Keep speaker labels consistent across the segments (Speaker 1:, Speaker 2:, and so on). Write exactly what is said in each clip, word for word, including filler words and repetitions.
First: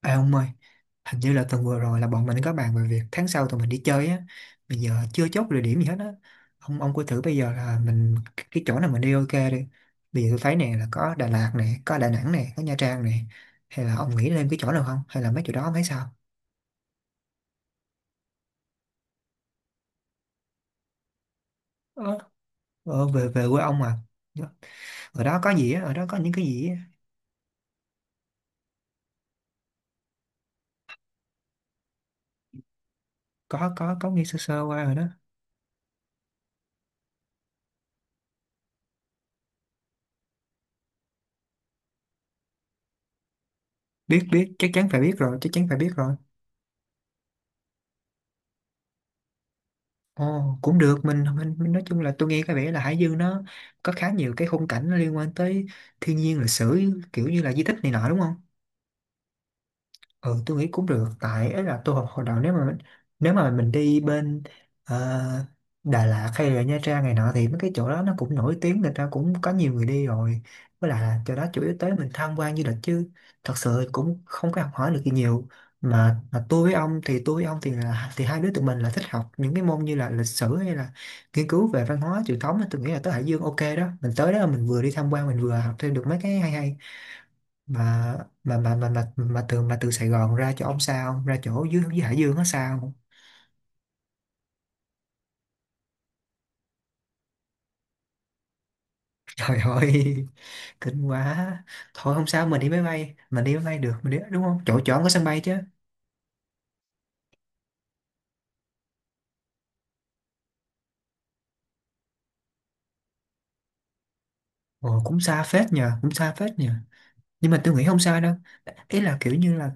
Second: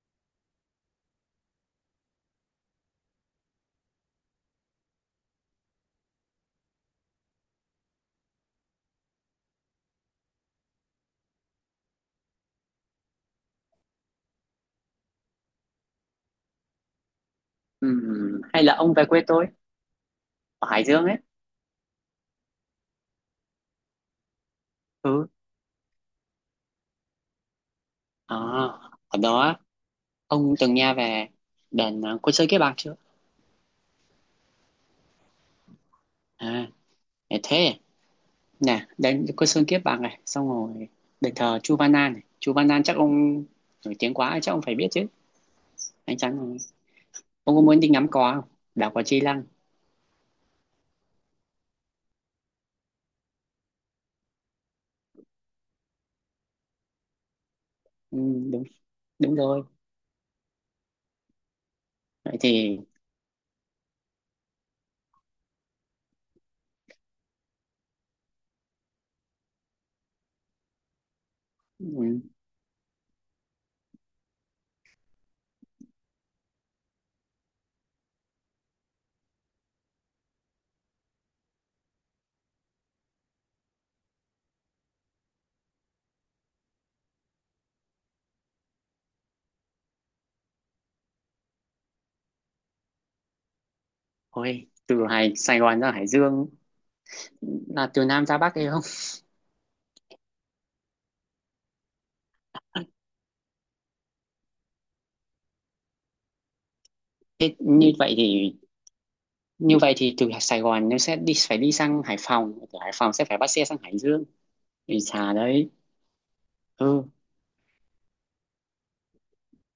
Speaker 1: À ông ơi, hình như là tuần vừa rồi là bọn mình có bàn về việc tháng sau tụi mình đi chơi á, bây giờ chưa chốt địa điểm gì hết á. Ông ông cứ thử bây giờ là mình cái chỗ nào mình đi ok đi. Bây giờ tôi thấy nè là có Đà Lạt nè, có Đà Nẵng nè, có Nha Trang nè. Hay là ông nghĩ lên cái chỗ nào không? Hay là mấy chỗ đó ông thấy sao?
Speaker 2: Ừm, hay là ông về quê tôi ở Hải Dương ấy.
Speaker 1: Ờ, ờ, về về quê ông mà. Dạ. Ở
Speaker 2: Ừ.
Speaker 1: đó có gì á, ở đó có những cái gì á.
Speaker 2: à, Ở đó ông từng nghe về đền, à, Côn Sơn Kiếp Bạc chưa?
Speaker 1: Có có có nghe sơ sơ qua rồi đó.
Speaker 2: À, để thế nè, đền Côn Sơn Kiếp Bạc này xong rồi đền thờ Chu Văn An này. Chu Văn An chắc ông nổi tiếng
Speaker 1: Biết
Speaker 2: quá chắc
Speaker 1: biết
Speaker 2: ông
Speaker 1: chắc
Speaker 2: phải biết
Speaker 1: chắn phải
Speaker 2: chứ.
Speaker 1: biết rồi, chắc chắn phải biết rồi.
Speaker 2: Anh chắn rồi. Ông có muốn đi ngắm cò không? Đảo cò Chi Lăng.
Speaker 1: Ồ, cũng được mình, mình mình nói chung là tôi nghe có vẻ là Hải Dương nó có khá nhiều cái khung cảnh nó liên quan tới thiên nhiên lịch sử kiểu như là di tích này nọ
Speaker 2: Ừ,
Speaker 1: đúng không?
Speaker 2: đúng đúng rồi.
Speaker 1: Ừ, tôi nghĩ cũng được tại ấy là tôi học hồi đầu
Speaker 2: Vậy
Speaker 1: nếu mà mình,
Speaker 2: thì
Speaker 1: nếu mà mình đi bên ờ, Đà Lạt hay là Nha Trang này nọ thì mấy cái chỗ đó nó cũng nổi tiếng người ta cũng có nhiều người đi rồi với lại là chỗ đó chủ yếu
Speaker 2: ừ,
Speaker 1: tới mình tham quan du lịch chứ thật sự cũng không có học hỏi được gì nhiều mà, mà tôi với ông thì tôi với ông thì là thì hai đứa tụi mình là thích học những cái môn như là lịch sử hay là nghiên cứu về văn hóa truyền thống á, tôi nghĩ là tới Hải Dương ok đó mình tới đó là mình vừa đi tham quan mình vừa học thêm được mấy cái hay hay mà mà mà mà mà, mà từ mà từ Sài Gòn ra chỗ ông sao không? Ra chỗ dưới dưới Hải Dương nó sao không?
Speaker 2: ôi từ Hải Sài Gòn ra Hải Dương là từ Nam ra Bắc hay không?
Speaker 1: Trời ơi, kinh quá. Thôi không sao mình đi máy bay mình đi máy bay được mình đi đúng không chỗ chỗ ông có sân bay chứ.
Speaker 2: Thế như vậy thì Như vậy thì từ Sài Gòn nó sẽ đi phải đi sang Hải Phòng, từ Hải Phòng sẽ phải bắt xe sang Hải Dương. Thì
Speaker 1: Ồ cũng
Speaker 2: xà
Speaker 1: xa
Speaker 2: đấy.
Speaker 1: phết nhờ cũng xa phết nhờ,
Speaker 2: Ừ,
Speaker 1: nhưng mà tôi nghĩ không sao đâu. Ý là kiểu như là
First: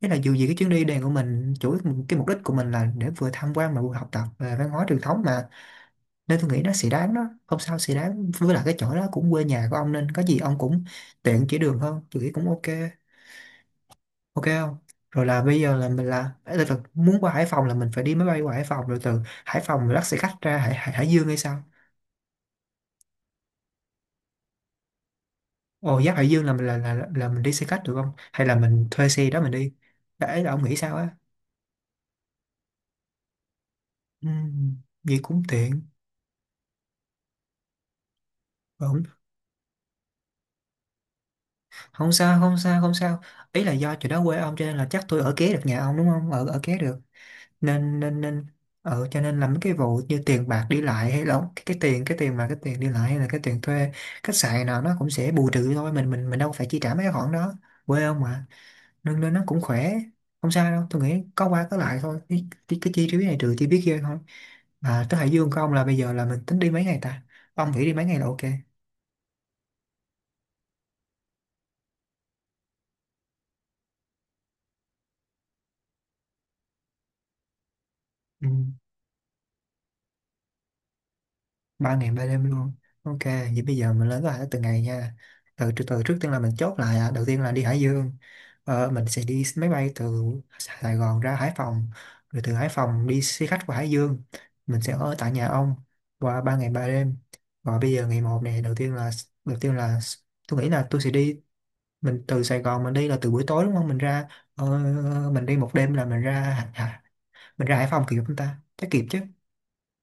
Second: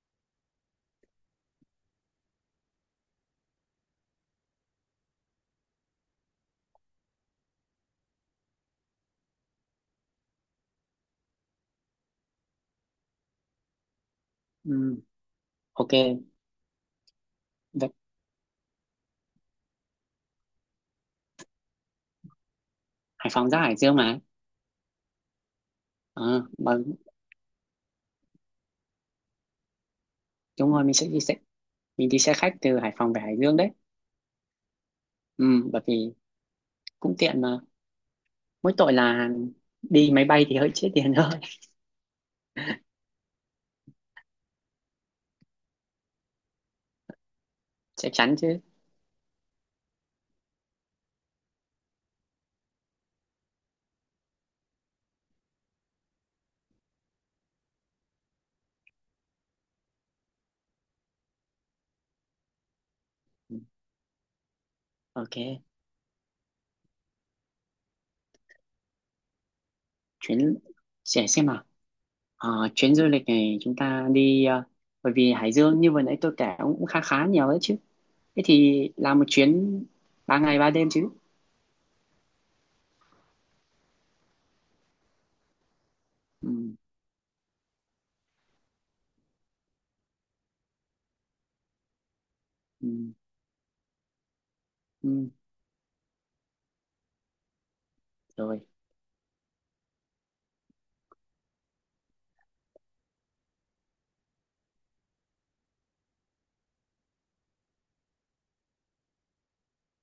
Speaker 1: ý là dù gì cái chuyến đi này của mình chủ yếu cái mục đích của mình là để vừa tham quan mà vừa học tập về văn hóa truyền thống mà nên tôi nghĩ nó sẽ đáng đó không sao sẽ đáng với lại cái chỗ đó cũng quê nhà của ông nên có gì ông cũng tiện chỉ đường hơn tôi nghĩ cũng ok. Ok không?
Speaker 2: ừ,
Speaker 1: Rồi là bây giờ là
Speaker 2: ok.
Speaker 1: mình là tức là muốn qua Hải Phòng là mình
Speaker 2: Vậy
Speaker 1: phải đi máy bay qua Hải Phòng rồi từ Hải Phòng mình bắt xe khách ra Hải, Hải, Hải Dương hay sao.
Speaker 2: Hải Phòng ra Hải Dương mà.
Speaker 1: Ồ giáp Hải
Speaker 2: Ờ,
Speaker 1: Dương là mình là,
Speaker 2: mà
Speaker 1: là là mình đi xe khách được không hay là mình thuê xe đó mình đi, đấy là ông
Speaker 2: đúng
Speaker 1: nghĩ
Speaker 2: rồi, mình
Speaker 1: sao
Speaker 2: sẽ
Speaker 1: á.
Speaker 2: đi xe mình đi xe khách từ Hải Phòng về Hải Dương đấy.
Speaker 1: Ừ, vậy cũng
Speaker 2: Ừ,
Speaker 1: tiện.
Speaker 2: bởi vì cũng tiện mà, mỗi tội
Speaker 1: Không,
Speaker 2: là đi máy bay thì hơi chết tiền thôi.
Speaker 1: không sao không sao không sao. Ý là do chỗ đó quê ông cho nên là chắc tôi ở kế được nhà ông đúng không ở ở kế được nên
Speaker 2: Chắc
Speaker 1: nên
Speaker 2: chắn
Speaker 1: nên
Speaker 2: chứ.
Speaker 1: ờ cho nên là mấy cái vụ như tiền bạc đi lại hay là cái, cái tiền cái tiền mà cái tiền đi lại hay là cái tiền thuê khách sạn nào nó cũng sẽ bù trừ thôi mình mình mình đâu phải chi trả mấy cái khoản đó, quê ông mà, nên nên nó cũng khỏe. Không sao đâu tôi nghĩ có qua có lại thôi cái, cái, cái chi phí này trừ
Speaker 2: Ừ,
Speaker 1: chi phí kia thôi. Mà tới Hải
Speaker 2: ok.
Speaker 1: Dương của ông là bây giờ là mình tính đi mấy ngày ta, ông nghĩ đi mấy ngày là ok?
Speaker 2: Chuyến, sẽ xem nào. Ờ, chuyến du lịch này chúng ta đi ờ, bởi vì Hải Dương như vừa nãy tôi kể cũng khá khá nhiều đấy chứ, thế
Speaker 1: Ừ.
Speaker 2: thì làm một chuyến ba ngày ba đêm chứ.
Speaker 1: Ba ngày ba đêm luôn, ok vậy bây giờ mình lên kế hoạch từng ngày nha. Từ từ từ trước tiên là mình
Speaker 2: Ừ,
Speaker 1: chốt lại à. Đầu tiên là đi Hải Dương, ờ, mình sẽ đi máy bay từ Sài Gòn ra Hải Phòng rồi từ Hải
Speaker 2: ừ,
Speaker 1: Phòng đi xe khách qua Hải Dương, mình sẽ ở
Speaker 2: ừ,
Speaker 1: tại nhà ông qua ba ngày ba đêm. Và bây giờ ngày một
Speaker 2: rồi.
Speaker 1: này đầu tiên là đầu tiên là tôi nghĩ là tôi sẽ đi, mình từ Sài Gòn mình đi là từ buổi tối đúng không mình ra, ờ, mình đi một đêm là mình ra mình ra Hải Phòng kịp không ta chắc kịp chứ.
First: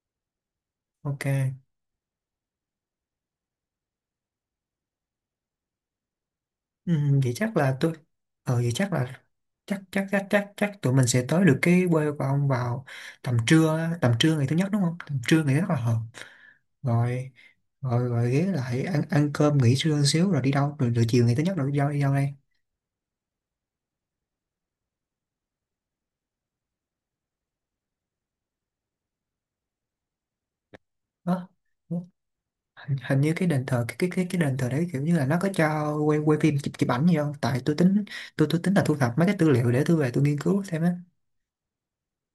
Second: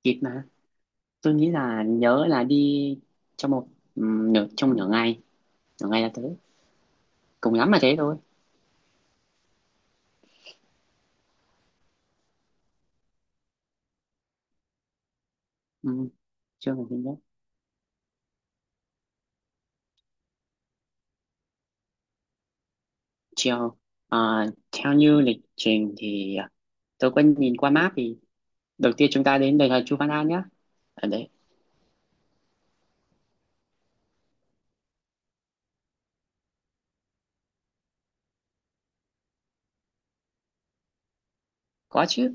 Speaker 2: Kịp mà.
Speaker 1: Ok.
Speaker 2: Tôi nghĩ là nhớ là đi trong một, ừ, nửa trong nửa ngày, nửa ngày là tới.
Speaker 1: Ừ, vậy
Speaker 2: Cùng
Speaker 1: chắc
Speaker 2: lắm
Speaker 1: là
Speaker 2: là
Speaker 1: tôi
Speaker 2: thế thôi.
Speaker 1: ờ vậy chắc là chắc chắc chắc chắc chắc tụi mình sẽ tới được cái quê của ông vào tầm trưa á, tầm trưa ngày thứ nhất đúng không tầm trưa ngày thứ nhất là hợp.
Speaker 2: Ừ, chưa ngày nhất.
Speaker 1: Rồi rồi rồi ghé lại ăn ăn cơm nghỉ trưa xíu rồi đi đâu rồi, rồi chiều ngày thứ nhất rồi đi đâu đi đâu đây?
Speaker 2: Chiều à, theo như lịch trình thì à, tôi có nhìn qua map thì đầu tiên chúng ta đến đền thờ Chu Văn An nhé. Ở đấy
Speaker 1: Đó, hình, hình như cái đền thờ cái cái cái cái đền thờ đấy kiểu như là nó có cho quay quay phim chụp chụp ảnh gì không tại tôi tính tôi tôi tính là thu thập mấy cái tư liệu để tôi về tôi nghiên cứu thêm á.
Speaker 2: có chứ,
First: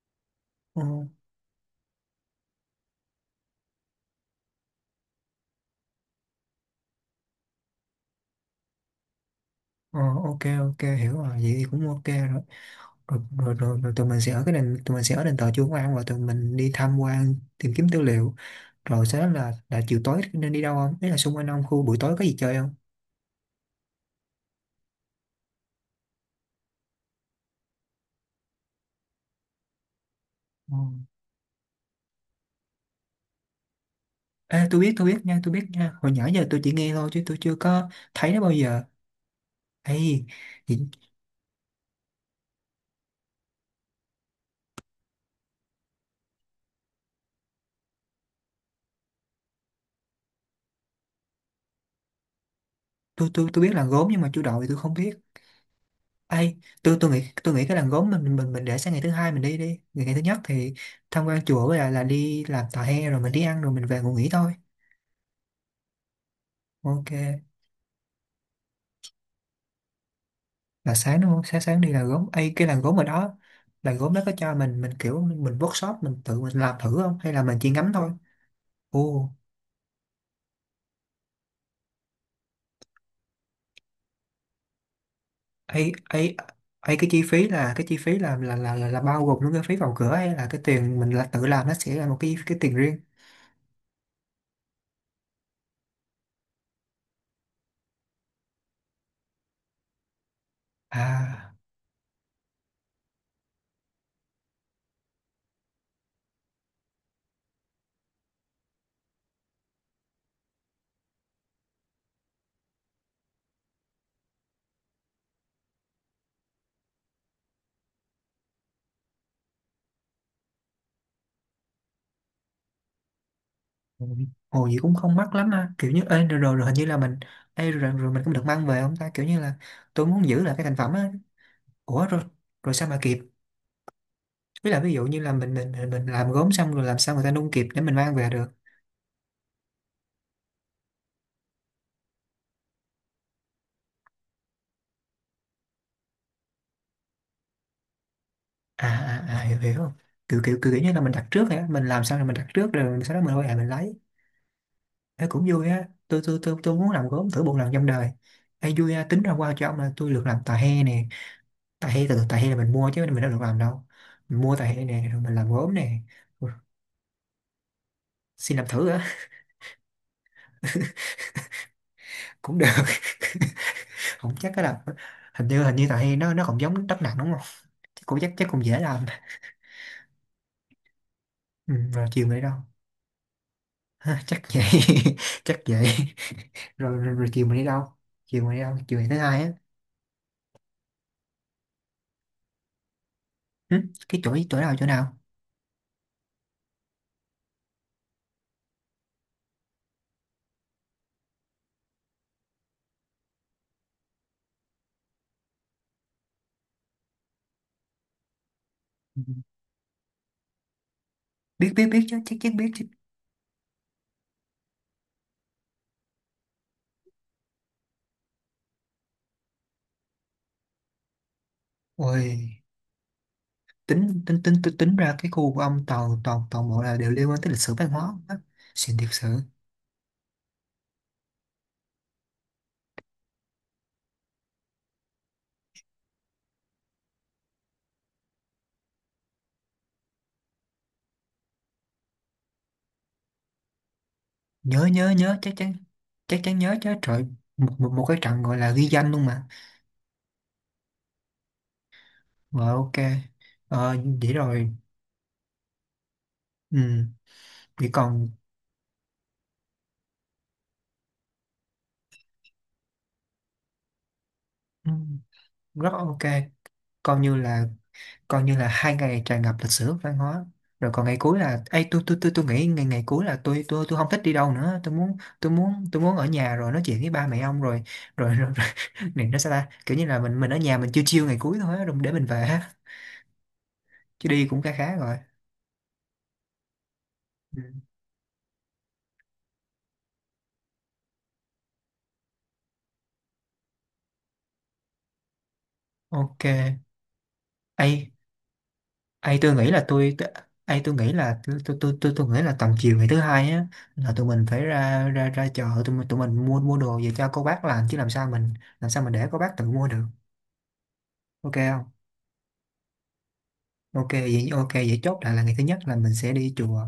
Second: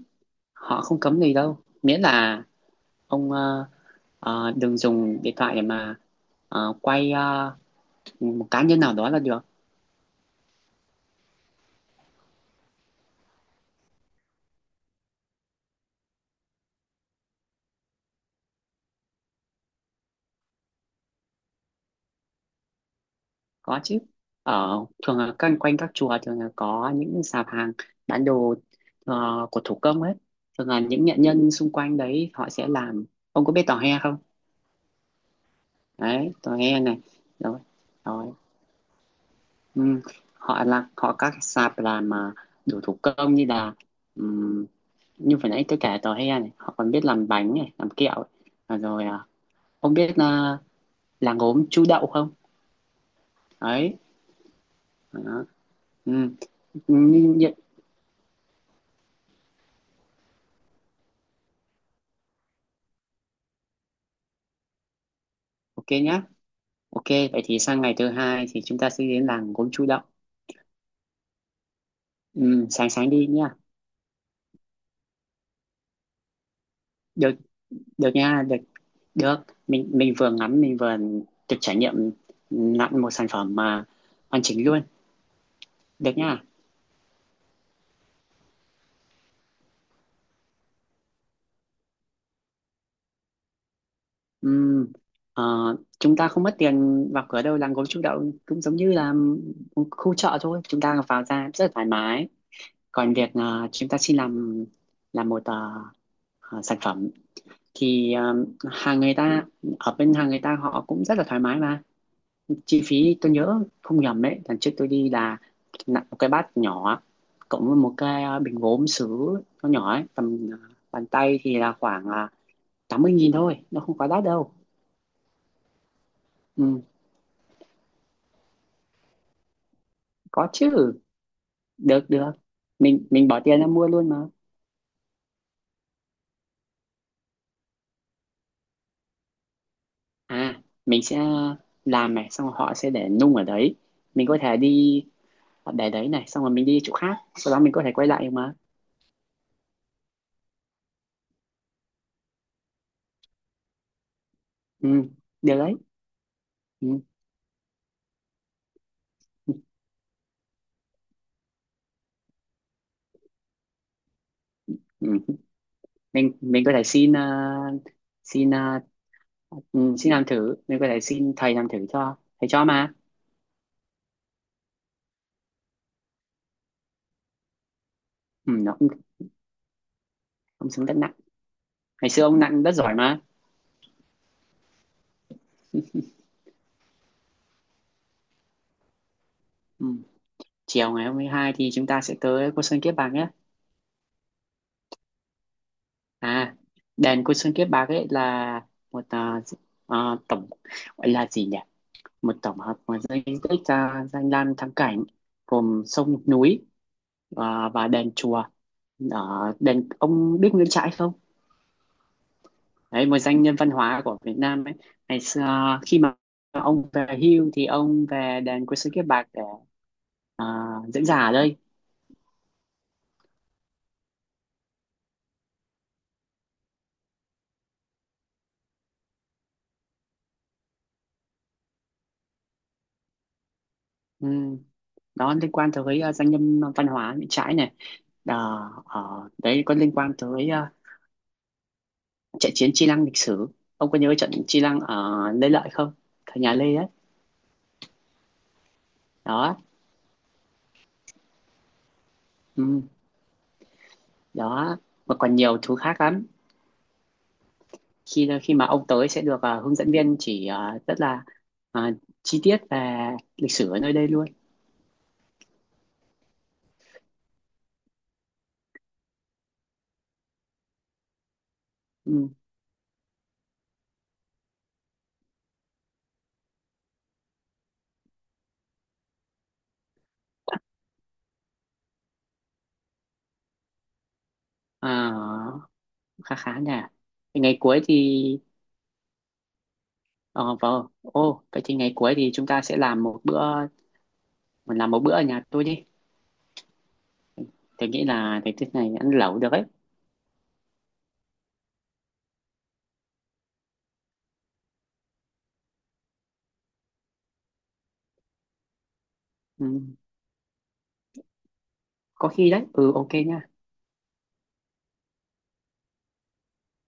Speaker 2: họ không
Speaker 1: Ừ,
Speaker 2: cấm gì đâu, miễn là ông ờ, ờ, đừng dùng điện thoại để mà ờ, quay ờ, một cá nhân nào đó là được.
Speaker 1: ờ, ok ok hiểu rồi vậy thì cũng ok rồi. rồi, rồi, rồi, rồi tụi mình sẽ ở cái nền tụi mình sẽ ở đền thờ Chúa Công An, rồi tụi mình đi tham quan tìm kiếm tư liệu rồi sau đó là là chiều tối nên đi đâu không đấy là xung quanh ông khu buổi tối có gì chơi không?
Speaker 2: Có chứ, ở thường là quanh quanh các chùa thường là có những sạp hàng bán đồ ờ, của thủ công ấy, thường
Speaker 1: Ừ.
Speaker 2: là những nghệ nhân xung quanh đấy họ sẽ làm. Ông có biết tò he không?
Speaker 1: Ê, tôi biết tôi biết nha tôi biết nha hồi nhỏ
Speaker 2: Đấy,
Speaker 1: giờ
Speaker 2: tò
Speaker 1: tôi chỉ
Speaker 2: he
Speaker 1: nghe
Speaker 2: này.
Speaker 1: thôi chứ tôi chưa
Speaker 2: Rồi.
Speaker 1: có thấy
Speaker 2: Rồi.
Speaker 1: nó bao giờ
Speaker 2: Ừ.
Speaker 1: ấy.
Speaker 2: Họ là họ các sạp làm mà, đồ thủ công như là ừm, như vừa nãy tôi kể tò he này, họ còn biết làm bánh này, làm kẹo ấy. À, rồi à, ông biết là làng gốm Chu Đậu không?
Speaker 1: Tôi tôi tôi biết là
Speaker 2: Đấy.
Speaker 1: gốm nhưng mà chú đội thì tôi không biết
Speaker 2: Đó. Ừ.
Speaker 1: ấy. Tôi tôi nghĩ
Speaker 2: Như- như-
Speaker 1: tôi nghĩ cái làng gốm mình mình mình để sang ngày thứ hai mình đi đi, ngày, ngày thứ nhất thì tham quan chùa với lại là đi làm tà he rồi mình đi ăn rồi mình về ngủ nghỉ thôi.
Speaker 2: ok nhá. Ok,
Speaker 1: Ok,
Speaker 2: vậy thì sang ngày thứ hai thì chúng ta sẽ đến làng gốm Chu Đậu.
Speaker 1: là sáng đúng không sáng sáng đi là gốm ấy
Speaker 2: Ừ,
Speaker 1: cái làm
Speaker 2: sáng
Speaker 1: gốm ở
Speaker 2: sáng đi
Speaker 1: đó,
Speaker 2: nhá.
Speaker 1: làm gốm đó có cho mình mình kiểu mình workshop mình tự mình làm thử không
Speaker 2: Được,
Speaker 1: hay là mình chỉ ngắm
Speaker 2: được
Speaker 1: thôi?
Speaker 2: nha, được,
Speaker 1: Ồ,
Speaker 2: được. Mình mình vừa ngắm, mình vừa được trải nghiệm nặn một sản phẩm mà hoàn chỉnh luôn.
Speaker 1: ấy
Speaker 2: Được
Speaker 1: ấy
Speaker 2: nha.
Speaker 1: ấy cái chi phí là cái chi phí là là là là, là bao gồm luôn cái phí vào cửa hay là cái tiền mình là tự làm nó sẽ là một cái cái tiền riêng?
Speaker 2: Ừ, ờ, chúng ta không mất tiền vào cửa đâu, làng gốm Chu Đậu cũng giống như là khu chợ thôi. Chúng ta vào ra
Speaker 1: À,
Speaker 2: rất là thoải mái. Còn việc ờ, chúng ta xin làm làm một, ờ, ờ, sản phẩm thì ờ, hàng người ta, ở bên hàng người ta họ cũng rất là thoải mái mà. Chi phí tôi nhớ không nhầm ấy, lần trước tôi đi là nặng một cái bát nhỏ cộng với một cái ờ, bình gốm sứ nó nhỏ ấy tầm à, bàn tay thì là khoảng à, tám mươi nghìn thôi, nó không quá
Speaker 1: ôi,
Speaker 2: đắt đâu.
Speaker 1: ồ gì cũng không mắc lắm ha kiểu như ê, rồi, rồi, rồi hình
Speaker 2: Ừ,
Speaker 1: như là mình ê, rồi, rồi mình cũng được mang về không ta kiểu như là tôi muốn giữ
Speaker 2: có
Speaker 1: lại cái thành phẩm
Speaker 2: chứ,
Speaker 1: á. Ủa
Speaker 2: được
Speaker 1: rồi
Speaker 2: được.
Speaker 1: rồi sao mà
Speaker 2: mình
Speaker 1: kịp
Speaker 2: mình bỏ tiền ra mua luôn mà.
Speaker 1: với là ví dụ như là mình mình mình mình làm gốm xong rồi làm sao người ta nung kịp để mình mang về được?
Speaker 2: À mình sẽ làm này xong rồi họ sẽ để nung ở đấy, mình có thể đi, để đấy này xong rồi mình đi chỗ khác sau đó mình có thể quay lại mà.
Speaker 1: À à à hiểu hiểu không, kiểu kiểu kiểu, kiểu như là mình đặt trước hả mình làm sao rồi mình đặt trước rồi sau đó mình quay lại mình lấy.
Speaker 2: Ừ,
Speaker 1: Ê, cũng
Speaker 2: được
Speaker 1: vui
Speaker 2: đấy.
Speaker 1: á, tôi tôi tôi tôi muốn
Speaker 2: Ừ.
Speaker 1: làm gốm thử một lần trong đời. Ê, vui á, tính ra qua
Speaker 2: Ừ.
Speaker 1: cho ông là tôi được làm tà he nè. Tà he từ từ tà he là mình mua chứ mình đâu được làm đâu, mình mua tà he nè rồi mình
Speaker 2: Ừ.
Speaker 1: làm gốm nè.
Speaker 2: mình
Speaker 1: Ui,
Speaker 2: mình có thể xin à, xin
Speaker 1: xin làm
Speaker 2: à,
Speaker 1: thử á?
Speaker 2: ừ, xin làm thử, mình có thể xin thầy làm thử cho. Thầy
Speaker 1: Cũng
Speaker 2: cho
Speaker 1: được.
Speaker 2: mà.
Speaker 1: Không chắc cái là hình như hình như tà he nó nó còn giống đất nặng đúng không, chắc cũng chắc chắc
Speaker 2: Ừ,
Speaker 1: cũng
Speaker 2: nó
Speaker 1: dễ
Speaker 2: cũng
Speaker 1: làm.
Speaker 2: không xuống đất nặng.
Speaker 1: Ừ, rồi
Speaker 2: Ngày xưa
Speaker 1: chiều
Speaker 2: ông
Speaker 1: mới đâu.
Speaker 2: nặng rất giỏi mà.
Speaker 1: Chắc vậy. chắc vậy. rồi, rồi, rồi chiều mình đi đâu chiều mình đi đâu chiều ngày thứ hai á?
Speaker 2: Ừ. Chiều ngày hai hai thì chúng ta sẽ tới Côn Sơn Kiếp Bạc nhé.
Speaker 1: Hử? Cái chỗ chỗ nào chỗ nào?
Speaker 2: À, đền Côn Sơn Kiếp Bạc ấy là một à, à, tổng, gọi là gì nhỉ, một tổng hợp của di tích à, danh lam thắng cảnh, gồm sông núi à, và đền chùa.
Speaker 1: Ừ.
Speaker 2: Ở đền ông biết Nguyễn Trãi không?
Speaker 1: biết biết biết chứ chắc chắn biết chứ.
Speaker 2: Đấy, một doanh nhân văn hóa của Việt Nam ấy. Ngày xưa khi mà ông về hưu thì ông về đền Quốc sư Kiếp Bạc để à, diễn giả ở đây.
Speaker 1: Ôi, tính tính tính tính, tính ra cái khu của ông toàn toàn toàn bộ là đều liên quan tới lịch sử văn hóa á. Xịn thiệt sự.
Speaker 2: Ừ. Đó liên quan tới à, doanh nhân văn hóa Nguyễn Trãi này. Đó, ờ, đấy có liên quan tới à, trận chiến Chi Lăng lịch sử. Ông có nhớ trận Chi Lăng
Speaker 1: nhớ
Speaker 2: ở
Speaker 1: nhớ nhớ
Speaker 2: Lê
Speaker 1: chắc
Speaker 2: Lợi
Speaker 1: chắn,
Speaker 2: không?
Speaker 1: chắc
Speaker 2: Thời nhà
Speaker 1: chắn nhớ
Speaker 2: Lê đấy.
Speaker 1: chứ trời. Một một, một cái trận gọi là ghi danh luôn mà.
Speaker 2: Đó.
Speaker 1: Rồi
Speaker 2: Ừ.
Speaker 1: ok. Ờ, vậy rồi.
Speaker 2: Đó. Mà còn nhiều thứ khác lắm.
Speaker 1: Ừ, vậy còn.
Speaker 2: Khi khi mà ông tới sẽ được à, hướng dẫn viên chỉ à, rất là à, chi tiết về lịch sử ở nơi đây luôn.
Speaker 1: Ừ, rất ok. Coi như là coi như là hai ngày tràn ngập lịch sử văn hóa. Rồi còn ngày cuối là ấy tôi tôi
Speaker 2: Ừ.
Speaker 1: tôi tôi nghĩ ngày ngày cuối là tôi tôi tôi không thích đi đâu nữa, tôi muốn tôi muốn tôi muốn ở nhà rồi nói chuyện với ba mẹ ông rồi rồi rồi, rồi. Này nó sao ta kiểu như là mình mình ở nhà mình chiêu chiêu ngày cuối thôi á, rồi để mình về á, chứ đi cũng khá khá rồi.
Speaker 2: À, khá khá nhỉ. Thì ngày
Speaker 1: Ừ.
Speaker 2: cuối thì ờ vâng. Ô, vậy thì ngày cuối thì chúng ta sẽ làm một bữa, mình làm một bữa ở nhà tôi đi.
Speaker 1: Ok.
Speaker 2: Tôi nghĩ
Speaker 1: Ai,
Speaker 2: là cái tiết này ăn
Speaker 1: ai
Speaker 2: lẩu được
Speaker 1: tôi
Speaker 2: ấy.
Speaker 1: nghĩ là tôi t- ai tôi nghĩ là tôi tôi tôi tôi, tôi nghĩ là tầm chiều ngày thứ hai á là tụi mình phải ra ra ra chợ tụi mình tụi mình mua mua đồ về cho cô bác làm chứ làm sao mình làm sao mình để cô bác tự
Speaker 2: Ừ,
Speaker 1: mua được. Ok không?
Speaker 2: có khi đấy. Ừ ok nha.
Speaker 1: Ok vậy ok vậy chốt lại là ngày thứ nhất là mình sẽ đi chùa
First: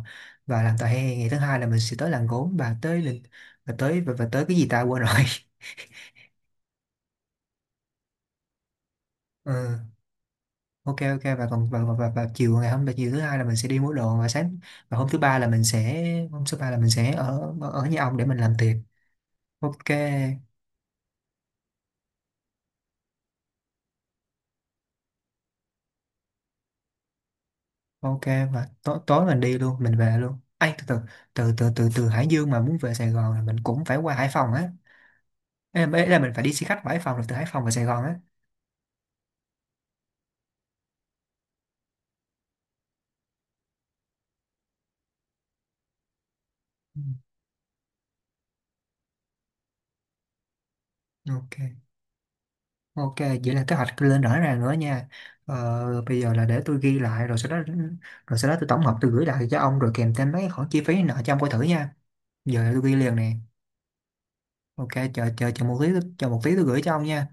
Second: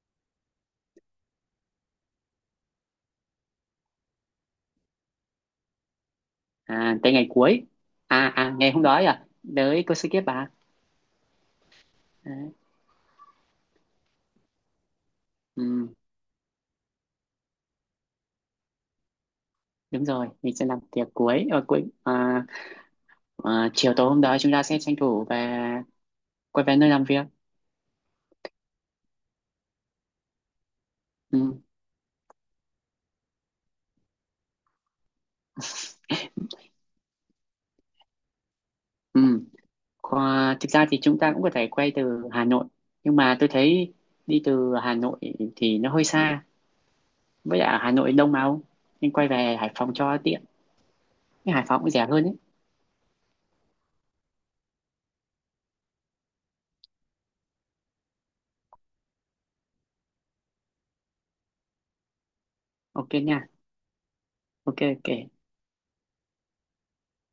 Speaker 1: và làm tòa hè, ngày thứ hai là mình sẽ tới làng gốm và tới lịch và tới và, và tới cái gì ta quên rồi.
Speaker 2: À tới ngày cuối. À à ngày hôm đó ấy à.
Speaker 1: Ừ,
Speaker 2: Đấy cô sẽ kiếp bà.
Speaker 1: ok ok và còn và, và, và, và
Speaker 2: Đấy.
Speaker 1: chiều ngày hôm và chiều thứ hai là mình sẽ đi mua đồ và sáng và hôm thứ ba là mình
Speaker 2: Ừ,
Speaker 1: sẽ hôm thứ ba là mình sẽ ở ở ở nhà ông để mình làm tiệc. Ok.
Speaker 2: đúng rồi, mình sẽ làm tiệc cuối ở cuối à, à, chiều tối hôm đó chúng ta sẽ tranh thủ về, quay về nơi làm việc.
Speaker 1: Ok, và tối tối mình đi luôn mình về luôn. Ai, từ từ từ
Speaker 2: Ừ.
Speaker 1: từ từ từ Hải Dương mà muốn về Sài Gòn là mình cũng phải qua Hải Phòng á. Ê, là ê, là mình phải đi xe khách qua Hải Phòng rồi từ Hải Phòng về Sài Gòn á.
Speaker 2: Ừ. Qua, thực ra thì chúng ta cũng có thể quay từ Hà Nội nhưng mà tôi thấy đi từ Hà Nội thì nó hơi xa,
Speaker 1: Ừ,
Speaker 2: với lại ở Hà Nội đông mà ông, nên quay về Hải Phòng cho tiện, cái
Speaker 1: ok.
Speaker 2: Hải Phòng cũng rẻ hơn ấy.
Speaker 1: Ok, vậy là kế hoạch lên rõ ràng nữa nha. Ờ, bây giờ là để tôi ghi lại rồi sau đó rồi sau đó tôi tổng hợp tôi gửi lại cho ông rồi kèm thêm mấy cái khoản chi phí nợ cho ông coi thử nha. Giờ tôi ghi
Speaker 2: Ok
Speaker 1: liền nè.
Speaker 2: nha. Ok.
Speaker 1: Ok, chờ
Speaker 2: Ok.
Speaker 1: chờ chờ một tí chờ một tí tôi gửi cho ông nha.